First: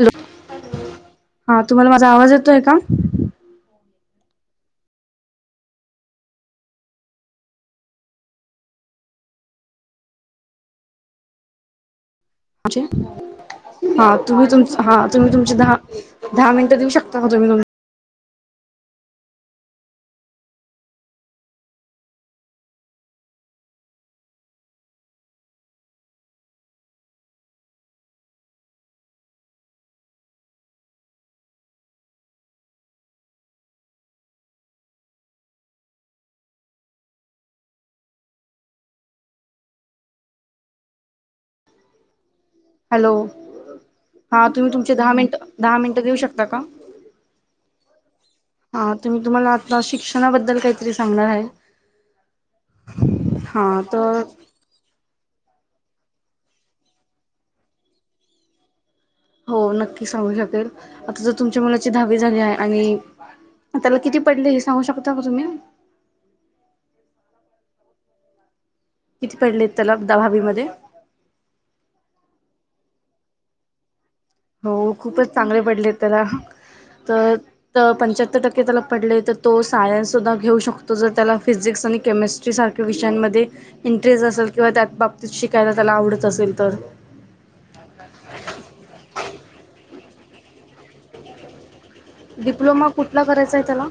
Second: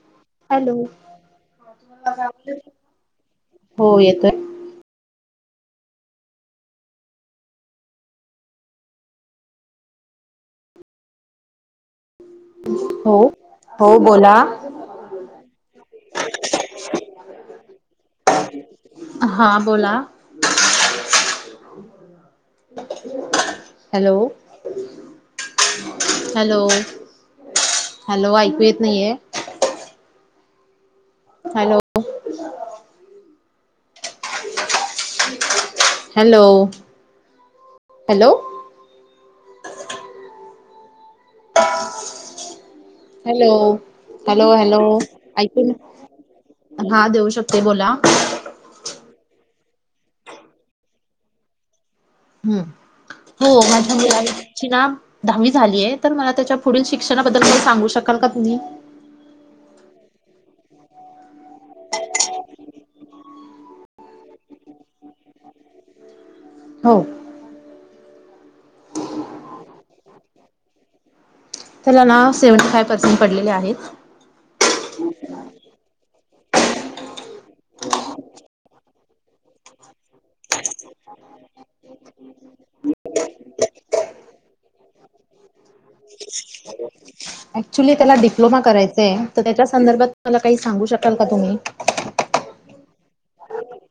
Hello hello. हा तुम्हाला माझा आवाज येतोय का हो येतोय हो. हो हा बोला. तुम्ही तु हा तुम्ही तुमची दहा दहा मिनट देऊ शकता तुम्ही तुम हा बोला हॅलो हॅलो. हॅलो ऐकू येत नाहीये? हॅलो. [inaudible] हॅलो. हॅलो? हॅलो. हा हॅलो तुम्ही हॅलो तुमचे दहा मिनिट ऐकू दहा मिनिटं देऊ शकता का ना- हा देऊ शकते बोला. हा. तर मी तुम्हाला आता शिक्षणाबद्दल काहीतरी सांगणार आहे. हम्म. हो हा माझ्या तर मुला- - ची ना दहावी झालीय. तर मला त्याच्या पुढील शिक्षणाबद्दल काही सांगू शकाल का तुम्ही? हो नक्की सांगू शकेल. आता जर तुमच्या मुलाची दहावी झाली आहे आणि- त्याला किती पडले हे सांगू शकता का तुम्ही? हो. किती पडले आहेत त्याला दहावीमध्ये? त्याला ना सेव्हन्टी फाय पर्सेंट पडलेले आहेत. हो खूपच चांगले पडलेत त्याला. तर- तर पंच्याहत्तर टक्के त्याला पडले तर तो सायन्स सुद्धा घेऊ शकतो जर त्याला फिजिक्स आणि केमिस्ट्री- सारख्या विषयांमध्ये इंटरेस्ट असेल किंवा त्या बाबतीत शिकायला त्याला आवडत असेल तर- ऍक्च्युली त्याला डिप्लोमा करायचाय. तर त्याच्या संदर्भात मला काही सांगू शकाल का तुम्ही? डिप्लोमा कुठला करायचा आहे त्याला?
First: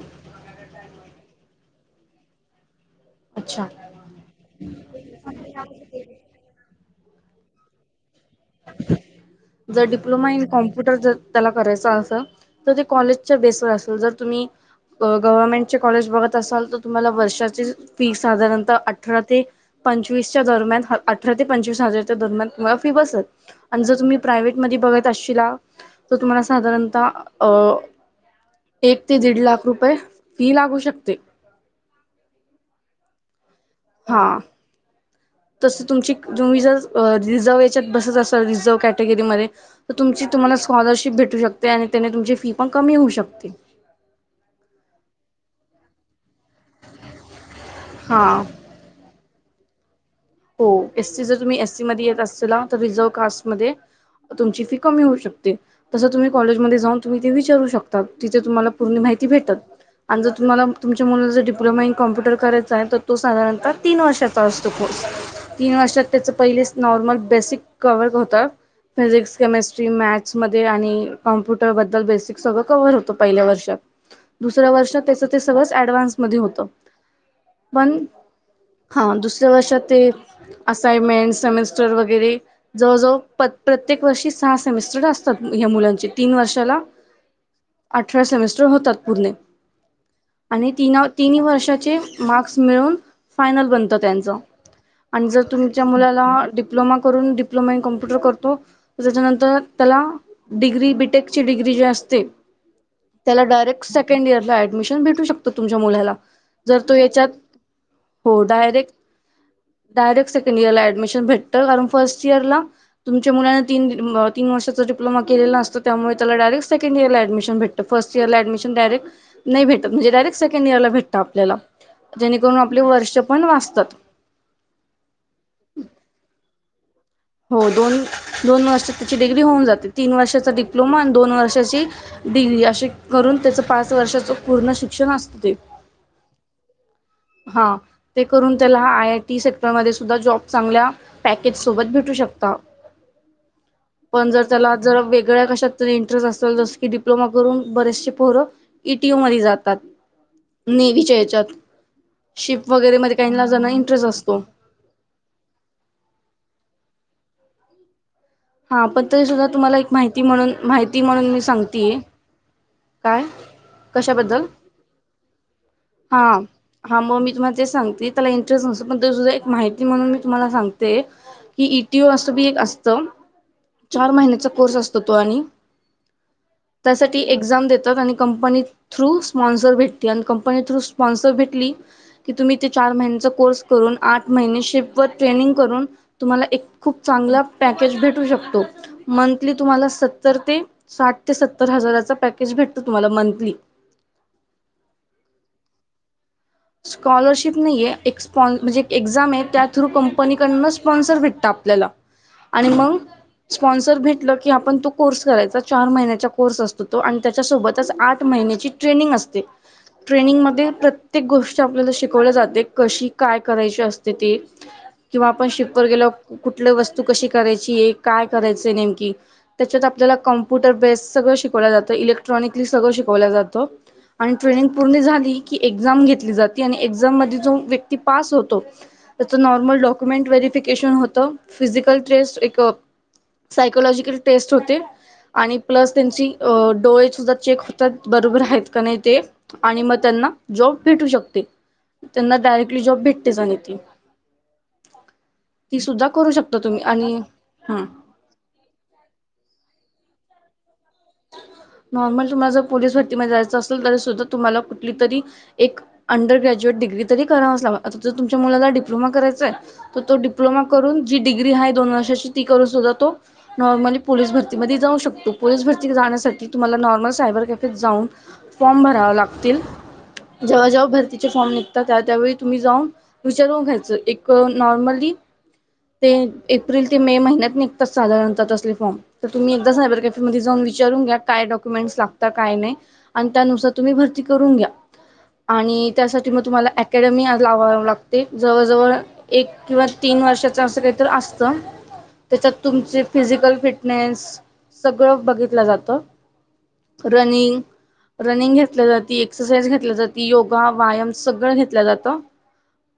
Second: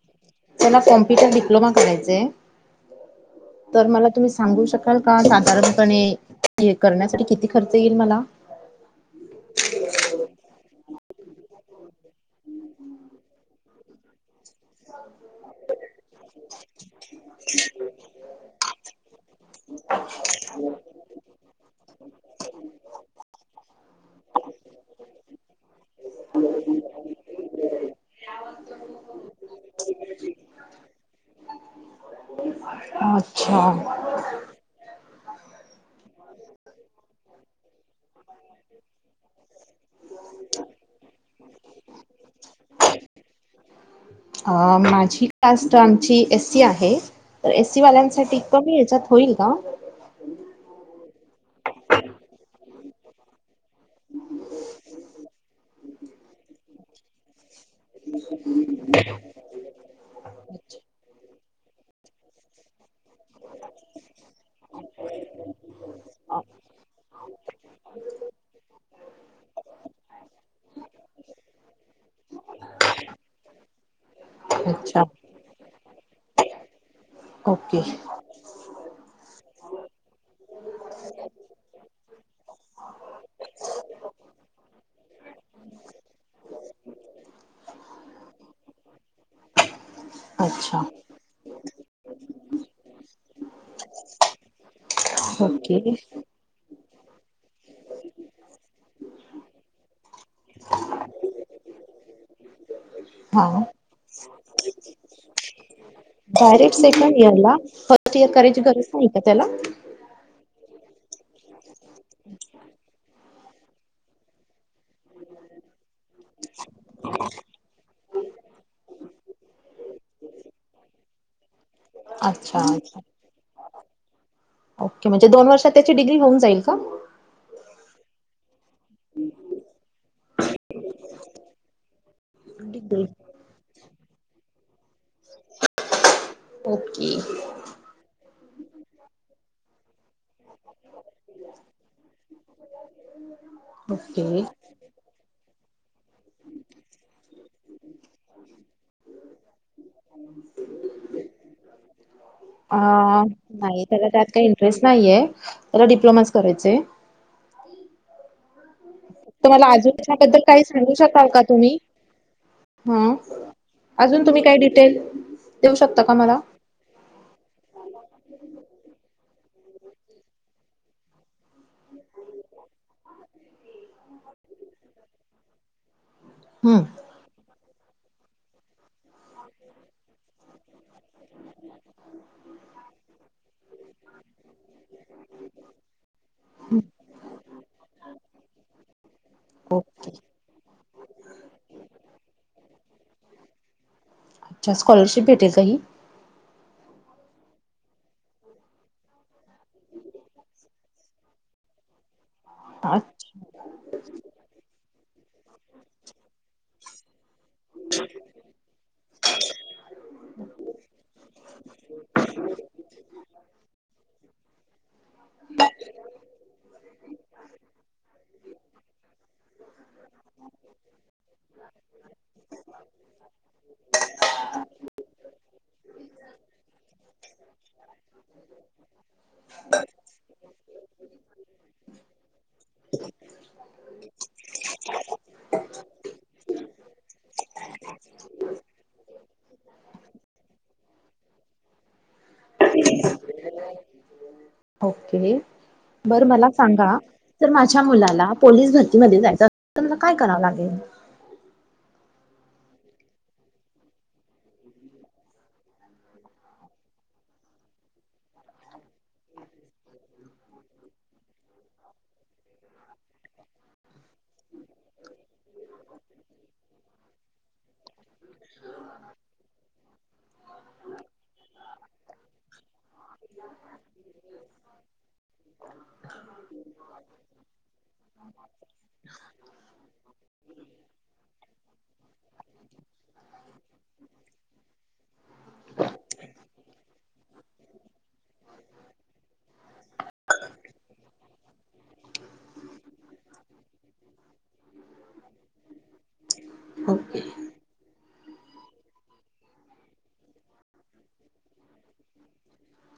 त्याला कॉम्प्युटर डिप्लोमा करायचाय. अच्छा तर मला तुम्ही सांगू शकाल का? साधारणपणे- हे करण्यासाठी किती खर्च येईल मला? जर डिप्लोमा इन कॉम्प्युटर जर त्याला करायच असं- ते कॉलेजच्या बेसवर असेल. जर तुम्ही- गव्हर्नमेंटचे कॉलेज बघत असाल तर तुम्हाला वर्षाचे- फी साधारणतः अठरा ते पंचवीसच्या दरम्यान, अठरा ते पंचवीस हजारच्या दरम्यान- माफी बसत. आणि जर तुम्ही प्रायव्हेटमध्ये बघत असशिला तर तुम्हाला साधारणतः अ- एक ते दीड लाख रुपये फी लागू शकते. अच्छा. हां. तस तुमची तुम्ही जर रिझर्व्ह याच्यात बसत असाल रिझर्व्ह कॅटेगरीमध्ये- तर तुमची तुम्हाला स्कॉलरशिप भेटू शकते आणि त्याने तुमची फी पण कमी होऊ शकते. अ माझी कास्ट आमची एस- सि आहे. तर एस सी वाल्यांसाठी हां कमी ह्याच्यात होईल का? हो एस सी, जर तुम्ही एससी मध्ये येत असशिला तर रिझर्व कास्टमध्ये- तुमची फी कमी होऊ शकते. तसं तुम्ही कॉलेजमध्ये जाऊन तुम्ही ते विचारू शकता. तिथ तुम्हाला पूर्ण माहिती भेटल. आणि जर तुम्हाला, तुमच्या मुला जर डिप्लोमा इन कॉम्प्युटर करायच आहे तर- तो साधारणतः तीन वर्षाचा असतो कोर्स. तीन वर्षात त्याच पहिलेच नॉर्मल बेसिक कव्हर होत. फिजिक्स, केमिस्ट्री, मॅथ्समध्ये आणि कॉम्प्युटरबद्दल बेसिक सगळं कव्हर होतं पहिल्या वर्षात. दुसऱ्या वर्षात अच्छा त्याच ते सगळच ऍडव्हान्स मध्ये होत. ओके पण- हा दुसऱ्या वर्षात ते असाईनमेंट सेमिस्टर वगैरे- जवळजवळ प्रत्येक वर्षी सहा सेमेस्टर असतात या मुलांचे. तीन वर्षाला- अठरा सेमिस्टर होतात पुूर्ण. आणि अच्छा तीन तिन्ही वर्षाचे मार्क्स मिळून फायनल बनतं त्यांचं. आणि जर ओके तुमच्या मुलाला डिप्लोमा करून, डिप्लोमा इन कॉम्प्युटर करतो- तर त्याच्यानंतर त्याला डिग्री, बीटेक ची डिग्री जी असते त्याला हा डायरेक्ट सेकंड इयरला ऍडमिशन भेटू शकत तुमच्या मुलाला. डायरेक्ट जर तो सेकंड याच्यात इयर ला फर्स्ट इयर हो करायची डायरेक्ट गरज नाही का त्याला. डायरेक्ट सेकंड इयरला ऍडमिशन भेटत कारण फर्स्ट इयरला तुमच्या मुलांना तीन तीन वर्षां डिप्लोमा केलेला असतो त्यामुळे त्याला डायरेक्ट सेंकड इयरला ऍडमिशन भेटत फर्स्ट इयरला ऍडमिशन डायरेक्ट नाही भेटत म्हणजे डायरेक्ट सेकंड इयरला भेटत आपल्याला जेणेकरून अच्छा आपले अच्छा वर्ष पण वाचतात. ओके म्हणजे दोन वर्षात त्याची डिग्री होऊन जाईल का? हो दोन-दोन वर्षात त्याची डिग्री होऊन जाते तीन वर्षाचा डिप्लोमा आणि दोन वर्षाची डिग्री असे करून त्याच पाच वर्षाच पूर्ण शिक्षण असत ते. ओके. हां ते करून त्याला आय आय टी सेक्टरमध्ये सुद्धा जॉब चांगल्या पॅकेज सोबत भेटू शकत, पण जर ओके त्याला जर वेगळ्या कशात तर इंटरेस्ट असेल जस की डिप्लोमा करून बरेचसे पोरं ई टी यू मध्ये जातात. नेवीच्या याच्यात शिप अ वगैरे मध्ये काहीना जण नाही इंटरेस्ट त्याला त्यात असतो काही इंटरेस्ट नाहीयाय त्याला डिप्लोमाच करायचाय. हां पण तो जो तर मला अजून त्याच्याबद्दल काही सांगू शकाल मी का तुम्ही? सांगतेय हां काय अजून तुम्ही कशाबद्दल काय डिटेल देऊ शकता का मला. हां मग मी तुम्हाला तेच सांगते त्याला इंटरेस्ट नसतो पण तरी सुद्धा एक माहिती म्हणून मी तुम्हाला सांगते. की इ टी ओ असं बी एक असतं. चार महिन्याचा कोर्स असतो तो आणि हम्म. त्यासाठी एक एक्झाम देतात आणि कंपनी थ्रू स्पॉन्सर भेटते आणि कंपनी थ्रू स्पॉन्सर भेटली कि तुम्ही ते चार महिन्याचा कोर्स करून, आठ महिने शिफ वर ट्रेनिंग करून तुम्हाला एक हं. खूप चांगला पॅकेज भेटू शकतो. मंथली तुम्हाला ओके सत्तर ते साठ ते सत्तर हजाराचा पॅकेज भेटतो तुम्हाला मंथली. अच्छा स्कॉलरशिप भेटेल का ही. स्कॉलरशिप नाहीेयाय एक स्पा म्हणजे एक एक्झाम आहे त्या थ्रू कंपनीकडनं स्पॉन्सर भेटतं आपल्याला. आणि मग अच्छा स्पॉन्सर भेटल की आपण तो कोर्स करायचा चार महिन्याच्या कोर्स असतो तो आणि त्याच्यासोबतच आठ महिन्याची ट्रेनिंग असते ट्रेनिंगमध्ये प्र प्रत्येक गोष्ट आपल्याला शिकवल्या जाते कशी काय करायची असते ती किंवा आपण शिफवर गेल्यावर कुठली वस्तू कशी करायची आहे, काय करायचीय नेमकी. त्याच्यात आपल्याला कॉम्प्युटर बेस सगळं शिकवलं जातं इलेक्ट्रॉनिकली सगळ शि कवला जातो. आणि ट्रेनिंग पूर्ण झाली की एक एक्झाम घेतली जाते आणि एक्झाम मध्ये जो व्यक्ती पास होतो त्याचं नॉर्मल डॉक्युमेंट व्हेरिफिकेशन होतं फिजिकल टेस्ट एक सायकोलॉजिकल टेस्ट होते. आणि प्लस त्यांची डोळे सुद्धा चेक होतात बरोबर आहेत का नाही ते. आणि मग त्यांना जॉब भेटू शकते त्यांना डायरेक्टली जॉब भेटतेच आणि ती. ओके! ती सुद्धा बरं करू मला शकता तुम्ही सांगा आणि तर माझ्या हम्म. मुलाला पोलीस भरतीमध्ये जायचं असेल तर त्याला काय करावं लागेल? नॉर्मल तुम्हाला जर पोलीस भरतीमध्ये जायचं असेल तरी सुद्धा तुम्हाला कुठली तरी एक अंडर ग्रॅज्युएट डिग्री तरी करांवच लागणार आता जर तुमच्या मुलाला डिप्लोमा करायचाय तर तो डिप्लोमा करून जी डिग्री आहे दोन वर्षाची ती करून सुद्धा तो नॉर्मली पोलीस भरतीमध्ये जाऊ शकतो. पोलीस भरती जाण्यासाठी तुम्हाला नॉर्मल सायबर कॅफेत जाऊन फॉर्म भरावे लागतील. जेव्हा-जेव्हा भरतीचे फॉर्म निघतात त्या-त्यावेळी तुम्ही जाऊन विचारुन घ्यायचं. एक नॉर्मली ते एप्रिल ते मे महिन्यात निघतात साधारणता तसले फॉर्म. तर तुम्ही एकदा सायबर कॅफेमध्ये जाऊन वि काय डॉक्युमेंट लागतात काय नाही तर त्यानुसार तुम्ही भरती करून घ्या. आणि त्यासाठी मग तुम्हाला अकॅडमी लावावी लागते जवळजवळ एक किंवा तीन वर्षाच अस काहीतर असत. त्याच्यात तुमचे फिजिकल फिटनेस सगळं बघित लाल जात ओके रनिंग रनिंग घेतली जाती, एक्सरसाइज घेतली जाते, योगा, व्यायाम सगळं घेतलं जातं.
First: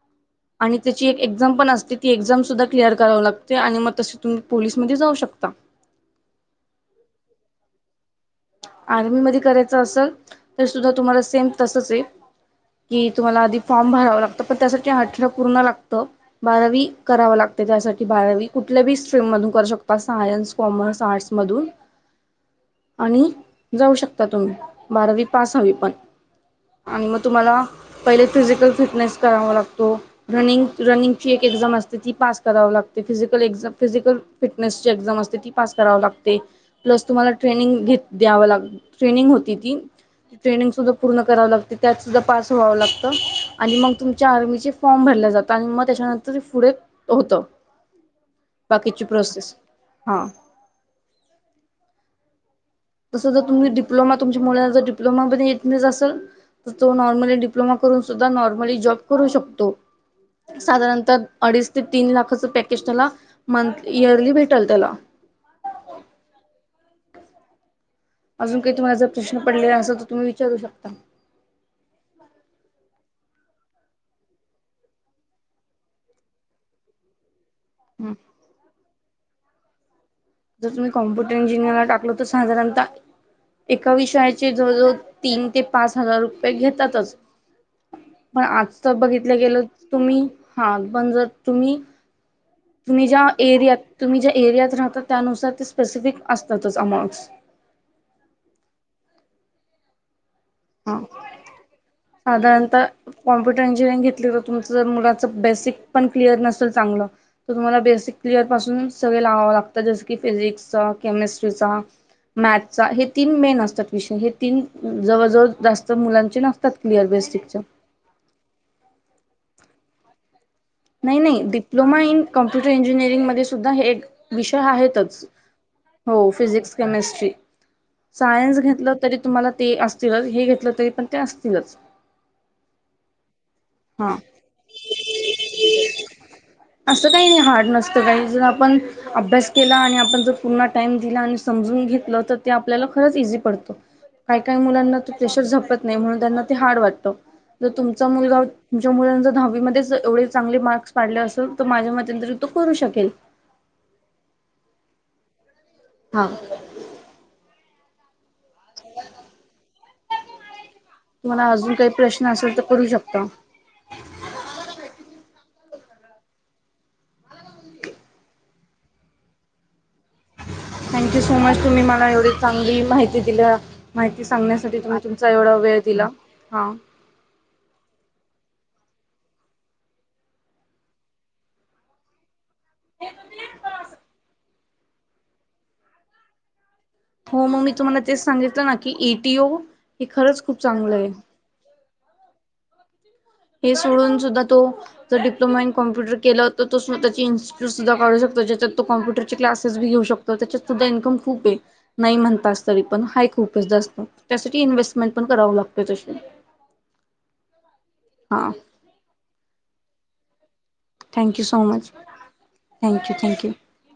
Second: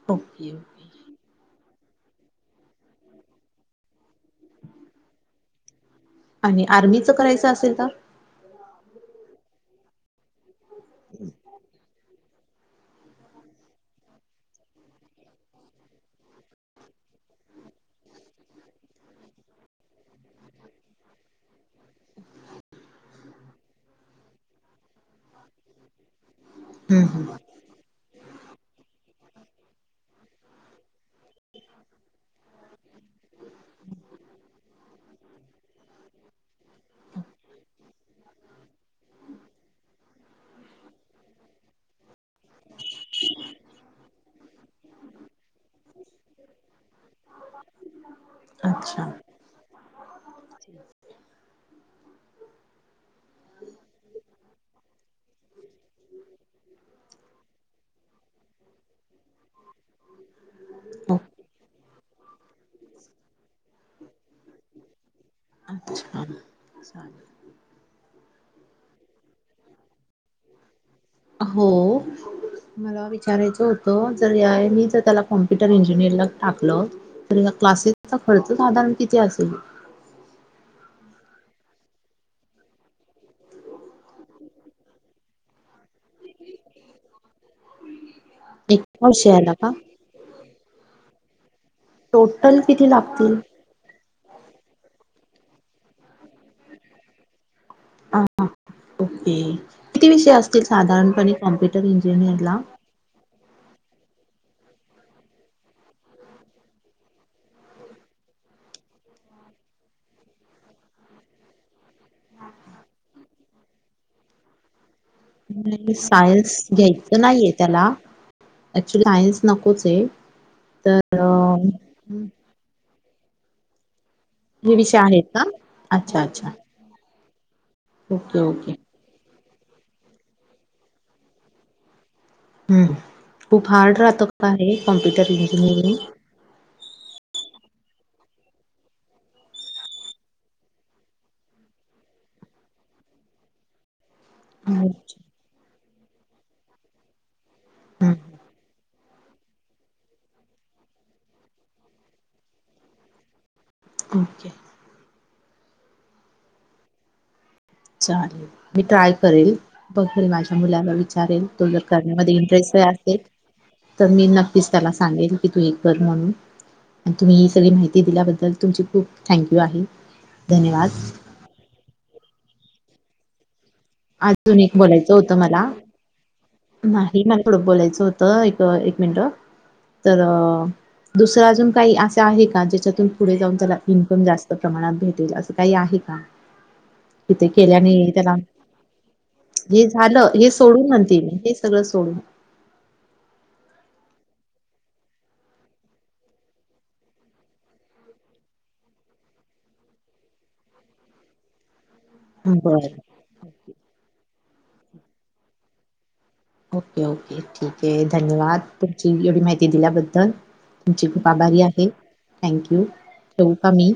टोकियो आणि त्याची एक एक्झाम पण असते ती एक्झामसुद्धा क्लिअर करावी लागते आणि मग तसे तुम्ही पोलीस मध्ये जाऊ शकता. आणि आर्मीच करायचं असेल तर आर्मीध्ये करायच असेल तरी सुद्धा तुम्हांला सेम तसच आहे. कि तुम्हाला आधी फॉर्म भरावं लागतं पण त्यासाठी अठरा पूर्ण लागतं. बारावी कराव लागते त्यासाठी बारावी कुठल्या बी स्ट्रीम मधून करू शकता सायन्स कॉमर्स, आर्ट्समधून आणि जाऊ शकता तुम्ही बारावी पास हवी पण हं आणि मग हं तुम्हांला पहिले फिजिकल फिटनेस करावा लागतो. रनिंग रनिंग ची एक एक्झाम असते ती पास करावी लागते फिजिकल एक्झाम फिजिकल फिटनेसची एक्झाम असते ती पास करावी लागते, प्लस तुम्हांला ट्रेनिंग घेत द्याव लाग ट्रेनिंग होती ती. ट्रेनिंग सुधा पूर्ण कराव लागते त्यात सुद्धा पास व्हावं लागत आणि मग तुमच्या आर्मीची फॉर्म भरला जातो आणि मग त्याच्यानंतर पुढे होत. बाकीची अच्छा प्रोसेस हां. [inaudible] तस जर तुम्ही डिप्लोमा तुमच्या मुली जर डप्लोमा पण असल तर तो नॉर्मली डिप्लोमा करून सुद्धा नॉर्मली जॉब करू शकतो. साधारणतः ओके अडीच ते तीन लाखाचं पॅकेज त्याला मंथ इयरली भेटेल त्याला. अच्छा! चालल. अजून काही तुम्हाला जर प्रश्न पडलेले असल तर तुम्ही विचारू शकता. हो. [inaudible] मला विचारायचं होतं जर या मी जर त्याला कॉम्प्युटर इंजिनिअर ला टाकलं तर या क्लासेसचा खर्च साधारण किती असेल? जर तुम्ही कम्पुटरं इंजिनिअरला टाकलं तर साधारणतः एका विषयाचे जवळ-जवळ तीन ते पाच हजार रुपये घेतातच. पण आजच एका बघितलं विषयाला गेलं का तर तुम्ही हां पण जर तुम्ही टोटल किती? तुम्ही ज्या लागतील एरियात तुम्ही ज्या एरियात राहताात त्यानुसार ते स्पेसिफिक असतातच अमाउंट्स. ह ओके किती विषय असतील हा साधारणपणे कॉम्प्युटर इंजिनिअर ला? साधारणतः कॉम्प्युटर इंजिनिअरिंग घेतली तर तुमचं जर मुलाच बेसिक पण क्लिअर नसेल चांगलं तर तुम्हाला बेसिक क्लिअर पासून सगळे लावावं लागतात जस की फिजिक्सचा, केमेस्ट्रीचा मॅथ्सचा हे तीन मेन असतात विषय हे तीन जवळजवळ जास्त नाही मुलांचे सायन्स नसतात क्लिअर घ्यायच नाहीेये बेसिकच्या त्याला ऍक्च्युली सायन्स नकोच आहे. तर नाही नाही अ, डिप्लोमा इन कॉम्प्युटर इंजिनिअरिंग मध्ये सुद्धा हे विषय हे आहेत आहेतच का अच्छा हो अच्छा physics, chemistry, okay science okay घेतलं तरी तुम्हांला ते असतीलच, हे घेतलं तरी पण ते असतीलच. हम खूप हार्ड हां राहतो का हे कॉम्प्युटर इंजिनिअरिंग असं काही नाही. हार्ड नसतं काही जर, आपण अभ्यास केला आणि आपण जर पूर्ण टाइम दिला आणि समजून घेतलं तर ते आपल्याला खरंच इझी पडत. काही काही मुलांना तर अच्छा. प्रेशर झेपत नाही म्हणून त्यांना ते हार्ड वाटतं. तर तुमचा हं, मुलगा हं. तुमच्या मुलांने जर दहावीमध्येच एवढे चांगले मार्क्स पाडले असेल तर माझ्या मतें तरी तो करू शकेल. ओके! हा! चालेल. मी ट्राय करेल बघर माझ्या मुलाला विचारेल तुम्हाला तो अजून जर काही प्रश्न करण्यामध्ये असेल तर इंटरेस्ट करू असेल. शकता. तर मी नक्कीच त्याला सांगेल की तू एक कर म्हणून, आणि तुम्ही ही सगळी माहिती दिल्याबद्दल तुमची खूप थँंक यू आहे. धन्यवाद! सज तुम्ही मला एवढी चांगली माहिती दिली. माहिती अजून एक सांगण्यासाठी तुम्ही बोलायचं तुमचा होतं एवढा मला वेळ दिला. हा! नाही म थोडं बोलायचं होतं एक एक मिनट तर, दुसरं अजून काही असं आहे, का ज्याच्यातून पुढे जाऊन त्याला इन्कम जास्त प्रमाणात भेटेल असं काही आहे का? कि हो ते मग मी केल्याने तुम्हाला तेच त्याला सांगितलं ना! की एटीओ हे झालं खरंच हे खूप सोडून चांगलं आहे. म्हणते मी हे सगळं सोडून. हे सोडून सुद्धा तो, जर डप्लो इन कॉ्प्युटर के तर तो स्वतः इनस्टूट सुद्ध काढू शकत जच्यात कॅम्पुटर चे क्लासेस सुद्धा घेऊ शको. तर त्याच्यात सुद्धा इनकम खूप आहे. नाही म्हणत अस तरी बरं पण हा खूपच असतं, त्यासाठी इन्व्हेस्टमेंट पण करावं लागतोय तशी ओके ओके ठीक आहे हा धन्यवाद तुमची एवढी माहिती दिल्याबद्दल. तुमची खूप थँक्यू आभारी सो आहे. मच थँक्यू ठेऊ का मी,